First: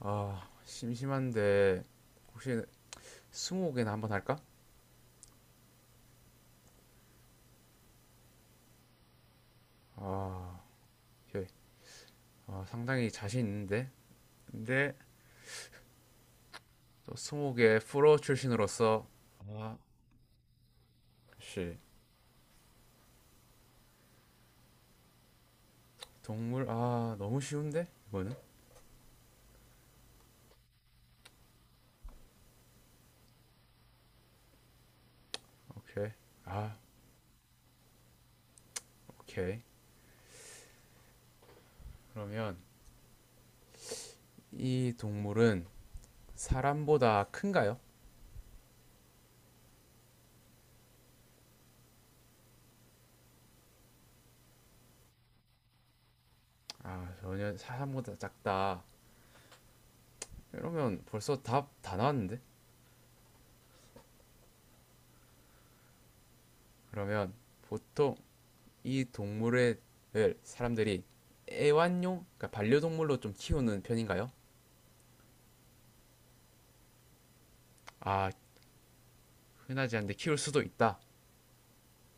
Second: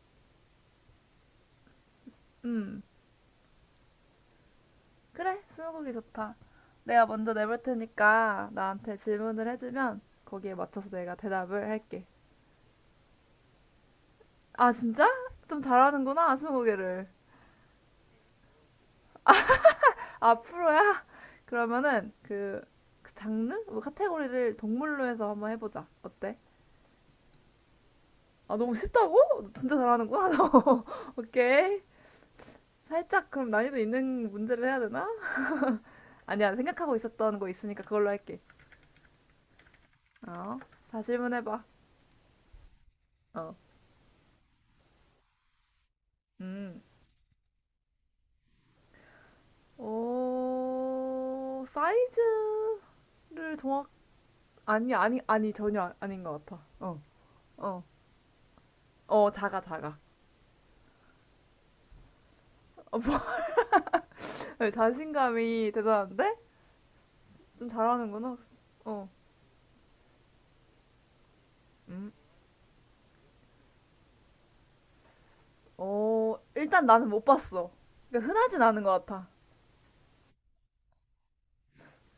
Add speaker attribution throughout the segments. Speaker 1: 심심한데 혹시
Speaker 2: 음,
Speaker 1: 스무고개나 한번 할까?
Speaker 2: 그래, 스무고기 좋다. 내가 먼저 내볼 테니까 나한테 질문을 해주면 거기에
Speaker 1: 아,
Speaker 2: 맞춰서 내가
Speaker 1: 오케이.
Speaker 2: 대답을 할게.
Speaker 1: 아, 상당히 자신 있는데.
Speaker 2: 아,
Speaker 1: 근데
Speaker 2: 진짜? 좀 잘하는구나, 스무고개를.
Speaker 1: 또 스무고개 프로 출신으로서 아,
Speaker 2: 아, 프로야?
Speaker 1: 씨.
Speaker 2: 그러면은 그 장르? 뭐 카테고리를 동물로 해서 한번 해보자. 어때?
Speaker 1: 동물 아, 너무 쉬운데? 이거는?
Speaker 2: 아, 너무 쉽다고? 너 진짜 잘하는구나, 너. 오케이. 살짝 그럼 난이도 있는 문제를 해야 되나?
Speaker 1: 오케이.
Speaker 2: 아니야,
Speaker 1: 아,
Speaker 2: 생각하고 있었던 거 있으니까 그걸로 할게.
Speaker 1: 오케이.
Speaker 2: 어, 자, 질문해봐.
Speaker 1: 그러면
Speaker 2: 어,
Speaker 1: 이 동물은
Speaker 2: 음.
Speaker 1: 사람보다 큰가요?
Speaker 2: 사이즈를 정확, 아니, 아니, 아니, 전혀 닌 것 같아. 어,
Speaker 1: 아, 전혀
Speaker 2: 어,
Speaker 1: 사람보다 작다.
Speaker 2: 어, 작아, 작아.
Speaker 1: 이러면 벌써 답 다 나왔는데.
Speaker 2: 어, 자신감이 대단한데?
Speaker 1: 그러면
Speaker 2: 좀
Speaker 1: 보통
Speaker 2: 잘하는구나.
Speaker 1: 이
Speaker 2: 어,
Speaker 1: 동물을 사람들이
Speaker 2: 음,
Speaker 1: 애완용, 그러니까 반려동물로 좀 키우는 편인가요?
Speaker 2: 일단 나는 못 봤어. 그러니까
Speaker 1: 아,
Speaker 2: 흔하진 않은 것 같아.
Speaker 1: 흔하지 않은데 키울 수도 있다.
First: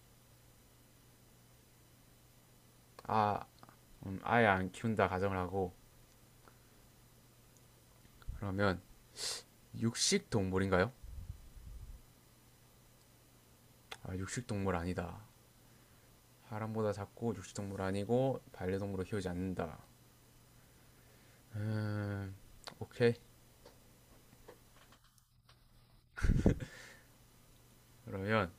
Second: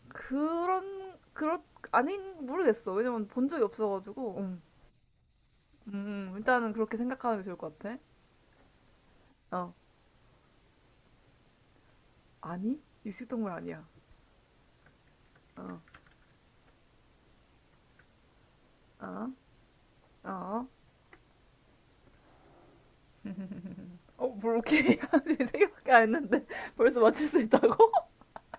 Speaker 2: 그런, 그렇, 모르겠어. 왜냐면
Speaker 1: 아,
Speaker 2: 본 적이 없어가지고.
Speaker 1: 아예 안 키운다 가정을 하고
Speaker 2: 일단은 그렇게 생각하는 게 좋을 것 같아.
Speaker 1: 그러면
Speaker 2: 어,
Speaker 1: 육식 동물인가요?
Speaker 2: 아니? 육식동물 아니야.
Speaker 1: 아, 육식 동물 아니다.
Speaker 2: 어,
Speaker 1: 사람보다 작고 육식 동물 아니고 반려동물로 키우지
Speaker 2: 어,
Speaker 1: 않는다.
Speaker 2: 어.
Speaker 1: 음, 오케이.
Speaker 2: 뭘 오케이 하는 생각밖에 안 했는데 벌써 맞출 수 있다고?
Speaker 1: 그러면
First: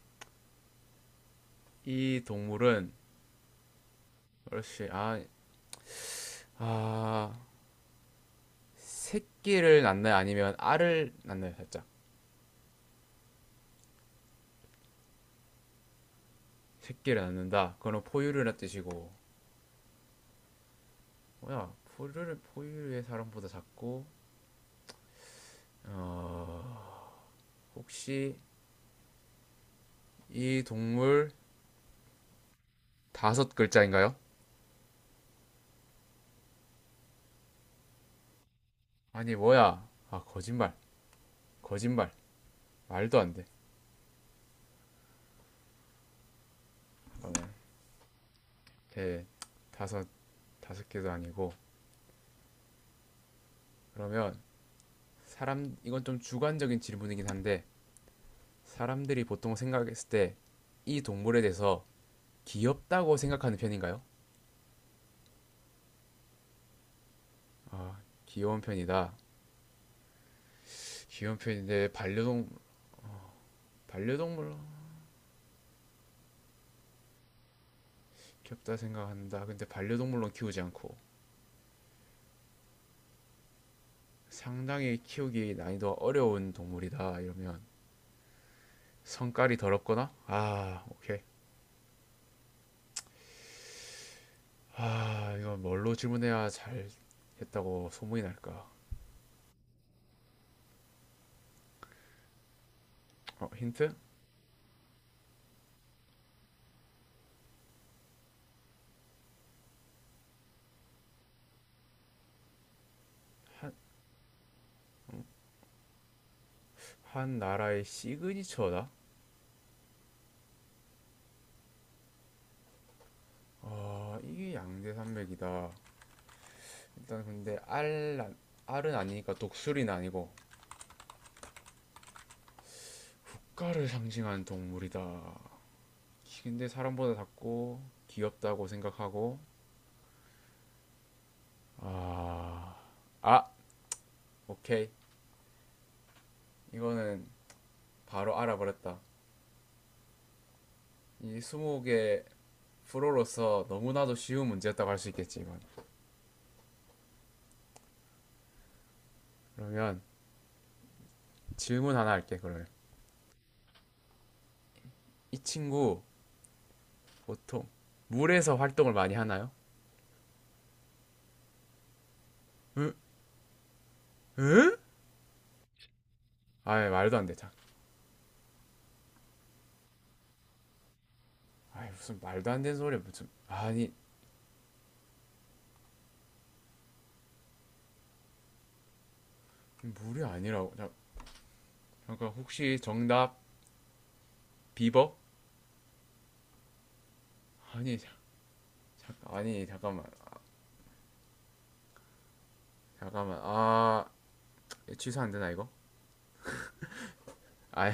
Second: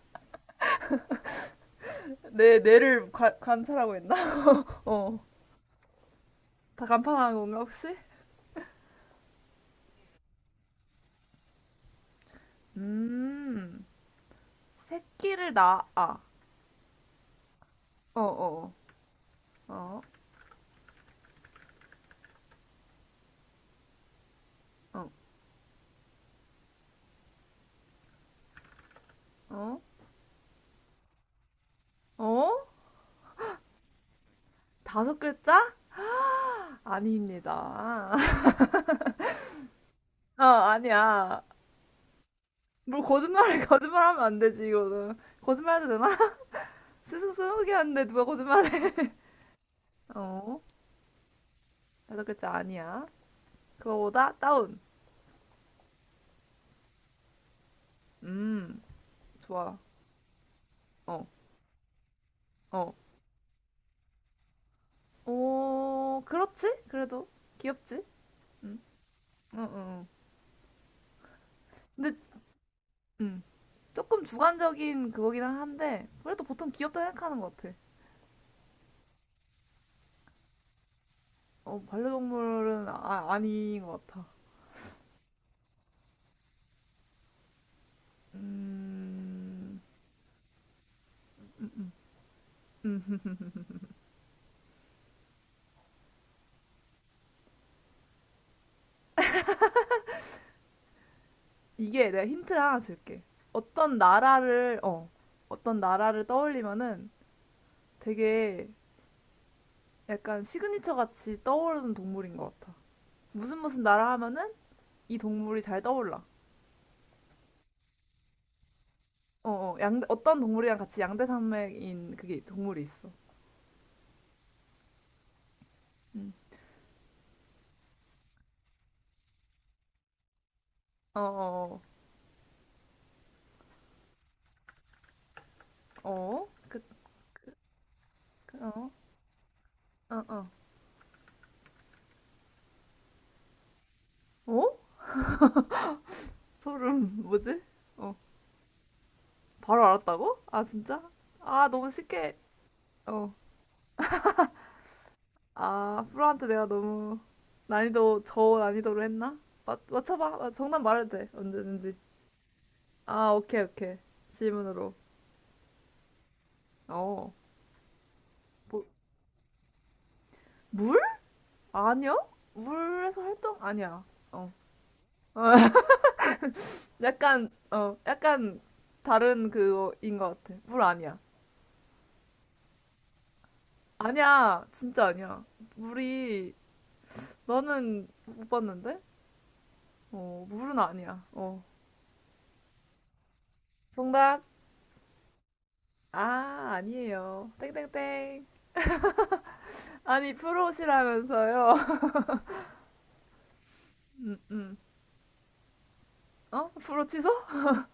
Speaker 1: 이
Speaker 2: 내
Speaker 1: 동물은
Speaker 2: 뇌를 관찰하고 있나?
Speaker 1: 그렇지.
Speaker 2: 어. 다 간판하
Speaker 1: 아,
Speaker 2: 는 건가 혹시?
Speaker 1: 새끼를 낳나요? 아니면 알을 낳나요? 살짝.
Speaker 2: 음. 새끼를 낳아.
Speaker 1: 새끼를 낳는다. 그건
Speaker 2: 어,
Speaker 1: 포유류란
Speaker 2: 어.
Speaker 1: 뜻이고
Speaker 2: 어.
Speaker 1: 뭐야 포유류 포유류의, 사람보다 작고
Speaker 2: 어. 어.
Speaker 1: 어 혹시
Speaker 2: 어?
Speaker 1: 이 동물
Speaker 2: 어?
Speaker 1: 다섯 글자인가요?
Speaker 2: 다섯 글자? 아닙니다.
Speaker 1: 아니 뭐야 거짓말
Speaker 2: 아니야.
Speaker 1: 거짓말
Speaker 2: 뭘
Speaker 1: 말도 안 돼.
Speaker 2: 거짓말해. 거짓말하면 안 되지 이거는. 거짓말해도 되나? 스승 스무개 하는데 누가 거짓말해?
Speaker 1: 개 다섯
Speaker 2: 어.
Speaker 1: 다섯 개도 아니고
Speaker 2: 다섯 글자 아니야. 그거보다
Speaker 1: 그러면
Speaker 2: 다운.
Speaker 1: 사람 이건 좀 주관적인 질문이긴 한데
Speaker 2: 음.
Speaker 1: 사람들이 보통
Speaker 2: 좋아.
Speaker 1: 생각했을 때 이
Speaker 2: 어.
Speaker 1: 동물에 대해서
Speaker 2: 어.
Speaker 1: 귀엽다고 생각하는 편인가요?
Speaker 2: 어, 그렇지? 그래도
Speaker 1: 아
Speaker 2: 귀엽지?
Speaker 1: 귀여운
Speaker 2: 응.
Speaker 1: 편이다.
Speaker 2: 어, 어. 어.
Speaker 1: 귀여운 편인데
Speaker 2: 근데
Speaker 1: 반려동
Speaker 2: 음, 조금
Speaker 1: 반려동물로
Speaker 2: 주관적인 그거긴 한데 그래도 보통 귀엽다 생각하는 것 같아.
Speaker 1: 귀엽다 생각한다. 근데 반려동물로 키우지 않고
Speaker 2: 반려동물은 아닌 것 같아.
Speaker 1: 상당히 키우기 난이도가 어려운 동물이다 이러면 성깔이
Speaker 2: 음,
Speaker 1: 더럽거나 아 오케이 아 이거 뭘로 질문해야 잘 했다고 소문이 날까?
Speaker 2: 이게 내가 힌트를 하나 줄게.
Speaker 1: 어 힌트
Speaker 2: 어떤 나라를 어, 어떤 나라를 떠올리면은 되게 약간 시그니처 같이 떠오르는 동물인 것 같아. 무슨
Speaker 1: 한,
Speaker 2: 무슨 나라 하면은 이 동물이 잘 떠올라.
Speaker 1: 한 나라의 시그니처다.
Speaker 2: 어떤 동물이랑 같이 양대 산맥인 그게 동물이 있어.
Speaker 1: 어 이게 양대산맥이다.
Speaker 2: 음.
Speaker 1: 일단 근데 알 알은 아니니까 독수리는 아니고
Speaker 2: 어, 어,
Speaker 1: 국가를 상징하는 동물이다.
Speaker 2: 어, 어,
Speaker 1: 근데
Speaker 2: 그,
Speaker 1: 사람보다 작고
Speaker 2: 그,
Speaker 1: 귀엽다고
Speaker 2: 어,
Speaker 1: 생각하고
Speaker 2: 어, 어,
Speaker 1: 아, 아,
Speaker 2: 어?
Speaker 1: 오케이.
Speaker 2: 소름,
Speaker 1: 이거는
Speaker 2: 뭐지? 어,
Speaker 1: 바로 알아버렸다.
Speaker 2: 바로 알았다고? 아, 진짜?
Speaker 1: 이
Speaker 2: 아, 너무
Speaker 1: 수목의
Speaker 2: 쉽게, 어,
Speaker 1: 프로로서 너무나도 쉬운 문제였다고 할 수 있겠지, 이건.
Speaker 2: 아, 프로한테 내가 너무 저 난이도로 했나?
Speaker 1: 그러면
Speaker 2: 맞춰봐. 아, 정답 말해도 돼,
Speaker 1: 질문
Speaker 2: 언제든지.
Speaker 1: 하나 할게, 그러면.
Speaker 2: 아, 오케이, 오케이. 질문으로.
Speaker 1: 이 친구,
Speaker 2: 어,
Speaker 1: 보통, 물에서
Speaker 2: 뭐,
Speaker 1: 활동을 많이 하나요?
Speaker 2: 물? 아니야?
Speaker 1: 으,
Speaker 2: 물에서 활동? 아니야. 어.
Speaker 1: 으? 아이, 말도 안 돼, 자.
Speaker 2: 약간 다른 그인 것 같아. 물 아니야.
Speaker 1: 아이, 무슨 말도 안 되는 소리야, 무슨. 아니,
Speaker 2: 아니야, 진짜 아니야. 물이 나는 못 봤는데.
Speaker 1: 물이 아니라고.
Speaker 2: 물은
Speaker 1: 자,
Speaker 2: 아니야.
Speaker 1: 잠깐, 혹시 정답,
Speaker 2: 정답,
Speaker 1: 비버?
Speaker 2: 아, 아니에요. 땡땡땡.
Speaker 1: 아니, 자, 잠깐, 아니, 잠깐만.
Speaker 2: 아니, 프로시라면서요.
Speaker 1: 아,
Speaker 2: 음 음.
Speaker 1: 취소 안 되나, 이거?
Speaker 2: 프로 취소?
Speaker 1: 아이,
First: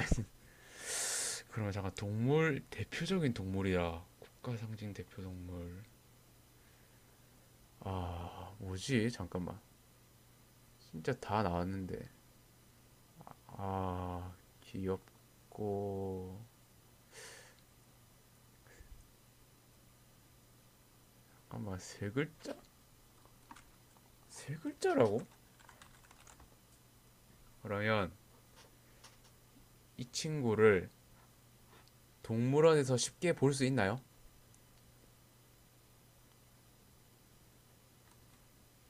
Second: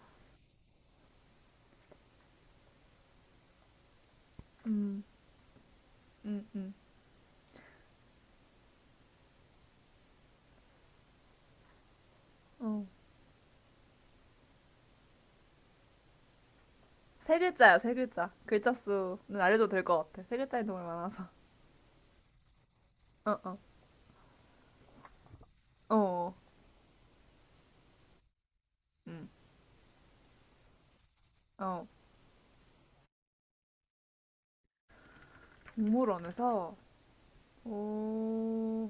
Speaker 1: 그러면 잠깐 동물 대표적인 동물이야. 국가 상징
Speaker 2: 음
Speaker 1: 대표 동물.
Speaker 2: 음 음.
Speaker 1: 아, 뭐지? 잠깐만. 진짜 다 나왔는데.
Speaker 2: 어.
Speaker 1: 아, 귀엽고
Speaker 2: 세 글자야, 세 글자. 글자 수는 알려도 될 것 같아. 세 글자인 동물 많아서.
Speaker 1: 잠깐만, 세 글자?
Speaker 2: 어, 어.
Speaker 1: 세 글자라고?
Speaker 2: 어.
Speaker 1: 그러면
Speaker 2: 음.
Speaker 1: 이 친구를
Speaker 2: 어.
Speaker 1: 동물원에서 쉽게 볼 수 있나요?
Speaker 2: 동물원에서. 어.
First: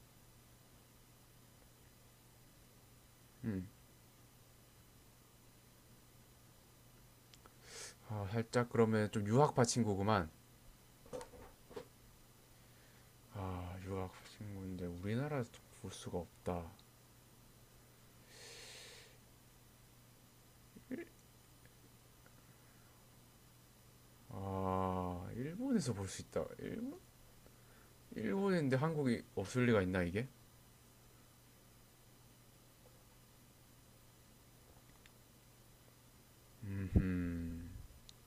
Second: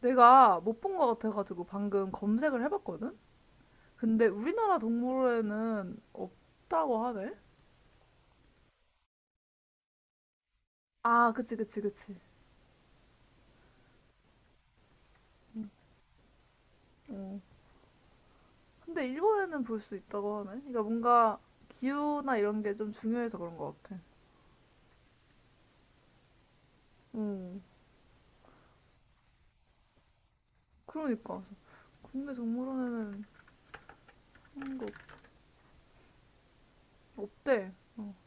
Speaker 2: 내가 못 본 것 같아가지고 방금 검색을 해봤거든?
Speaker 1: 음.
Speaker 2: 근데 우리나라 동물원에는 없다고 하네?
Speaker 1: 아, 살짝 그러면 좀 유학파 친구구만.
Speaker 2: 아, 그치, 그치, 그치.
Speaker 1: 아, 유학파 친구인데 우리나라에서 볼 수가 없다.
Speaker 2: 어. 근데 일본에는 볼 수 있다고 하네? 그러니까 뭔가 기후나 이런 게 좀 중요해서 그런 것 같아.
Speaker 1: 아, 일본에서 볼 수 있다.
Speaker 2: 어.
Speaker 1: 일본인데 한국이 없을 리가 있나 이게?
Speaker 2: 그러니까. 국내 동물원에는 그런 거
Speaker 1: 음,
Speaker 2: 없대.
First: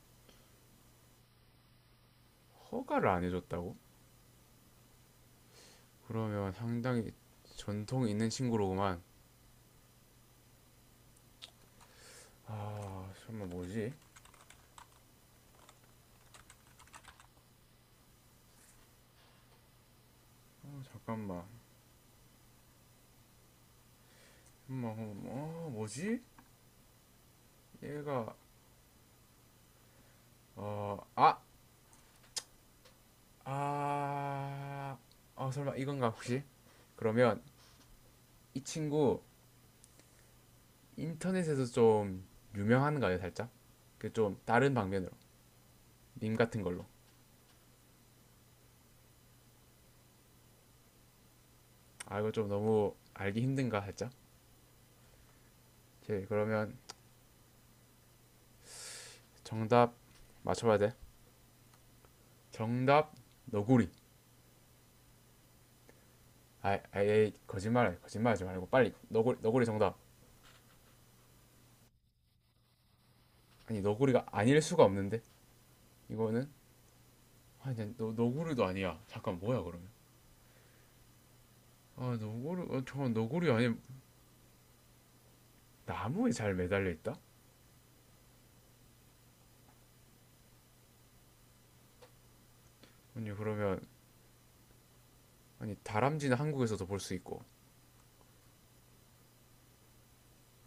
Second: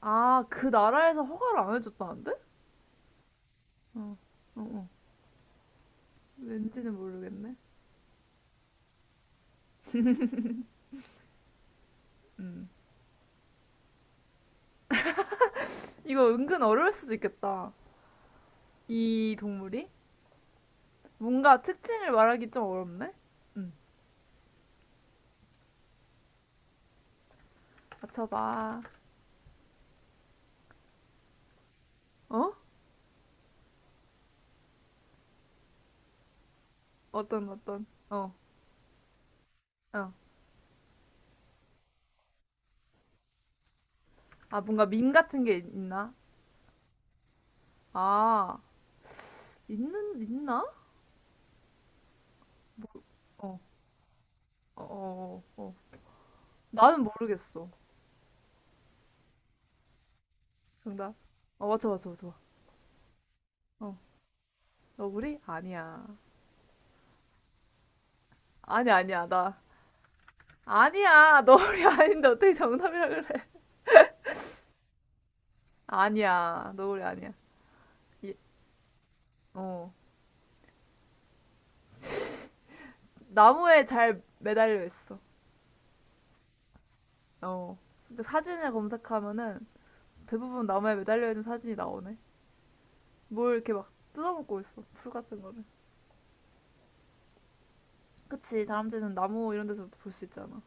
Speaker 2: 아, 그 나라에서 허가를 안 해줬다는데?
Speaker 1: 허가를 안 해줬다고?
Speaker 2: 어, 어, 어.
Speaker 1: 그러면
Speaker 2: 왠지는
Speaker 1: 상당히
Speaker 2: 모르겠네.
Speaker 1: 전통이 있는 친구로구만.
Speaker 2: 음.
Speaker 1: 아, 잠깐만 뭐지?
Speaker 2: 이거 은근 어려울 수도 있겠다. 이 동물이?
Speaker 1: 어, 잠깐만,
Speaker 2: 뭔가 특징을 말하기 좀 어렵네? 응.
Speaker 1: 엄마, 어, 뭐지? 얘가
Speaker 2: 맞춰봐.
Speaker 1: 어, 아,
Speaker 2: 어?
Speaker 1: 아, 아, 설마 이건가 혹시? 그러면
Speaker 2: 어떤. 어,
Speaker 1: 이 친구
Speaker 2: 어.
Speaker 1: 인터넷에서 좀 유명한가요, 살짝? 그 좀
Speaker 2: 아,
Speaker 1: 다른
Speaker 2: 뭔가
Speaker 1: 방면으로,
Speaker 2: 밈 같은 게 있나?
Speaker 1: 밈 같은 걸로.
Speaker 2: 아, 있나?
Speaker 1: 아, 이거 좀 너무 알기
Speaker 2: 어,
Speaker 1: 힘든가 살짝?
Speaker 2: 어, 어, 어. 어.
Speaker 1: 오케이, 그러면.
Speaker 2: 나는 모르겠어.
Speaker 1: 정답 맞춰봐야 돼.
Speaker 2: 정답. 맞춰, 맞춰, 맞춰.
Speaker 1: 정답 너구리.
Speaker 2: 어. 너구리? 아니야.
Speaker 1: 아예 거짓말 거짓말하지 말고 빨리
Speaker 2: 아니야, 아니야,
Speaker 1: 너구리
Speaker 2: 나.
Speaker 1: 너구리 정답.
Speaker 2: 아니야, 너구리 아닌데 어떻게 정답이라 그래?
Speaker 1: 아니 너구리가 아닐 수가 없는데 이거는
Speaker 2: 아니야, 너구리 아니야.
Speaker 1: 아니 너
Speaker 2: 이-
Speaker 1: 너구리도 아니야. 잠깐 뭐야 그러면?
Speaker 2: 어.
Speaker 1: 아 너구리 어, 잠깐 너구리 아니
Speaker 2: 나무에 잘 매달려 있어.
Speaker 1: 나무에 잘 매달려 있다?
Speaker 2: 어. 그 사진을 검색하면은 대부분 나무에 매달려 있는 사진이 나오네.
Speaker 1: 아니
Speaker 2: 뭘 이렇게
Speaker 1: 그러면
Speaker 2: 막 뜯어먹고 있어. 풀 같은 거를.
Speaker 1: 아니 다람쥐는 한국에서도 볼 수 있고
Speaker 2: 그치. 다람쥐는 나무 이런 데서 볼 수 있잖아.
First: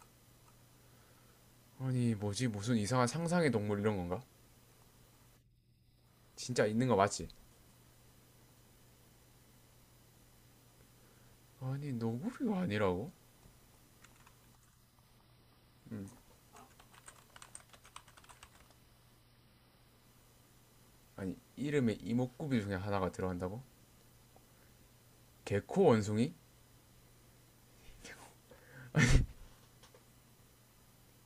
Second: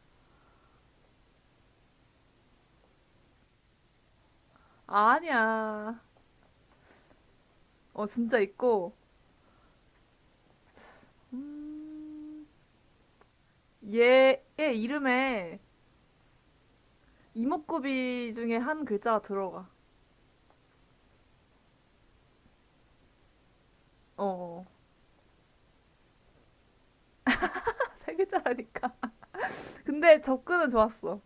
Speaker 1: 아니 뭐지 무슨 이상한 상상의 동물 이런 건가?
Speaker 2: 아니야.
Speaker 1: 진짜 있는 거 맞지?
Speaker 2: 진짜 있고.
Speaker 1: 아니 너구리가 아니라고?
Speaker 2: 얘의 이름에 이목구비 중에 한 글자가 들어가.
Speaker 1: 아니 이름에 이목구비 중에 하나가 들어간다고?
Speaker 2: 어.
Speaker 1: 개코 원숭이?
Speaker 2: 세 글자라니까. 근데 접근은 좋았어.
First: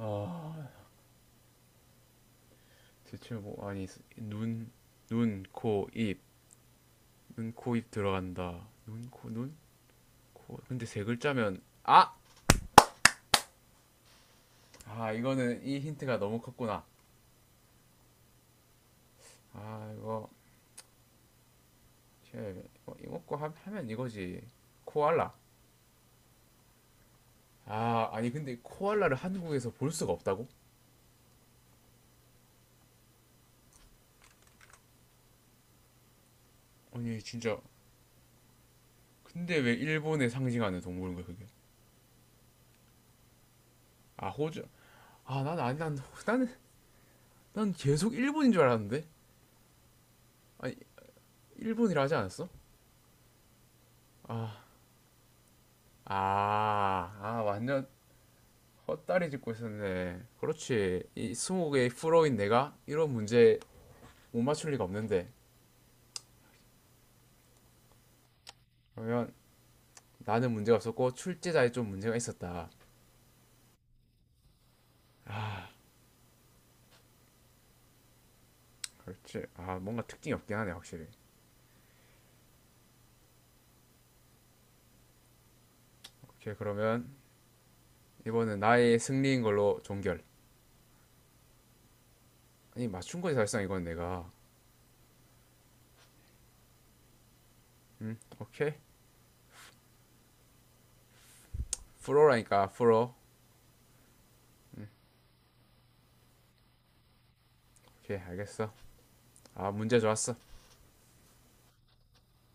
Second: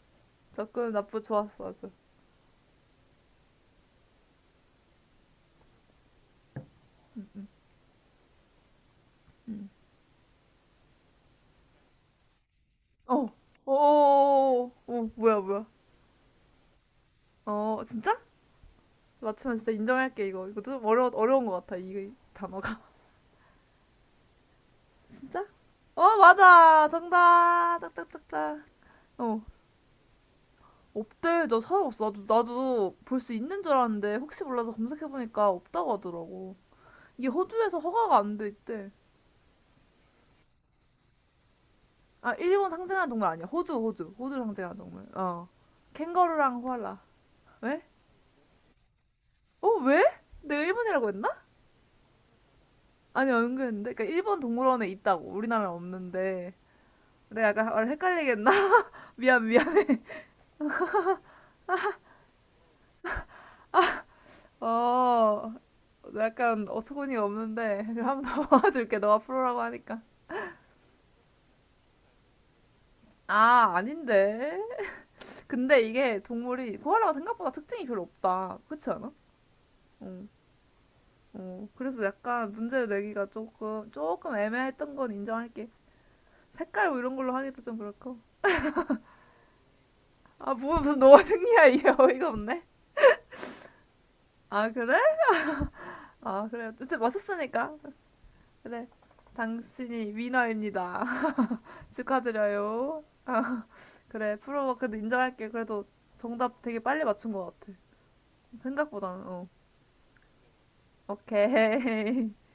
Speaker 1: 아
Speaker 2: 접근은 나쁘 좋았어 아주.
Speaker 1: 대체 뭐 아니 눈, 눈, 코, 입, 눈, 코, 입 들어간다. 눈, 코, 눈, 코. 근데 세 글자면 아,
Speaker 2: 어. 오. 어 어, 어.
Speaker 1: 아
Speaker 2: 뭐야,
Speaker 1: 이거는
Speaker 2: 뭐야.
Speaker 1: 이 힌트가 너무 컸구나.
Speaker 2: 진짜? 맞추면 진짜
Speaker 1: 아
Speaker 2: 인정할게
Speaker 1: 이거
Speaker 2: 이거. 이거 좀 어려운 것 같아, 이 단어가.
Speaker 1: 이거 먹고 하, 면 이거지. 코알라.
Speaker 2: 진짜? 맞아. 정답,
Speaker 1: 아 아니 근데
Speaker 2: 딱딱딱딱.
Speaker 1: 코알라를
Speaker 2: 어
Speaker 1: 한국에서 볼 수가 없다고?
Speaker 2: 없대. 나 찾아봤어. 나도 볼 수 있는 줄 알았는데 혹시 몰라서 검색해보니까 없다고 하더라고.
Speaker 1: 아니
Speaker 2: 이게
Speaker 1: 진짜.
Speaker 2: 호주에서 허가가 안 돼 있대.
Speaker 1: 근데 왜 일본에 상징하는 동물인 거야 그게?
Speaker 2: 아, 일본 상징하는 동물 아니야. 호주, 호주,
Speaker 1: 아
Speaker 2: 호주
Speaker 1: 호주.
Speaker 2: 상징하는 동물.
Speaker 1: 아 난 아니 난 나는
Speaker 2: 캥거루랑 호알라.
Speaker 1: 난
Speaker 2: 왜?
Speaker 1: 계속 일본인 줄 알았는데.
Speaker 2: 왜? 내가
Speaker 1: 아니
Speaker 2: 일본이라고 했나?
Speaker 1: 일본이라 하지 않았어?
Speaker 2: 아니, 은근했는데 그러니까 일본 동물원에 있다고 우리나라는 없는데,
Speaker 1: 아, 아
Speaker 2: 내가 약간
Speaker 1: 완전
Speaker 2: 말을 헷갈리겠나?
Speaker 1: 헛다리 짚고
Speaker 2: 미안해.
Speaker 1: 있었네. 그렇지. 이 20개의 프로인 내가 이런 문제 못 맞출 리가 없는데.
Speaker 2: 어, 약간 어처구니가 없는데 한번 더 도와줄게. 너가
Speaker 1: 그러면
Speaker 2: 프로라고 하니까.
Speaker 1: 나는 문제가 없었고 출제자에 좀 문제가 있었다.
Speaker 2: 아, 아닌데. 근데 이게 동물이 코알라가 생각보다 특징이 별로 없다. 그렇지 않아?
Speaker 1: 그렇지. 아, 뭔가
Speaker 2: 응.
Speaker 1: 특징이 없긴 하네, 확실히.
Speaker 2: 그래서 약간 문제를 내기가 조금 조금 애매했던 건 인정할게.
Speaker 1: 오케이,
Speaker 2: 색깔 뭐
Speaker 1: 그러면
Speaker 2: 이런 걸로 하기도 좀 그렇고.
Speaker 1: 이번은 나의 승리인 걸로 종결.
Speaker 2: 아, 뭐 무슨 너가 승리야 이게. 어이가 없네.
Speaker 1: 아니, 맞춘 거지, 사실상 이건 내가.
Speaker 2: 아, 그래? 아, 그래. 어쨌든 맞췄으니까.
Speaker 1: 응, 오케이.
Speaker 2: 그래. 당신이 위너입니다.
Speaker 1: 프로라니까,
Speaker 2: 축하드려요.
Speaker 1: 프로.
Speaker 2: 아, 그래, 프로버 그래도 인정할게. 그래도 정답 되게 빨리 맞춘 것 같아.
Speaker 1: 오케이, 알겠어.
Speaker 2: 생각보다는.
Speaker 1: 아, 문제 좋았어.
Speaker 2: 오케이.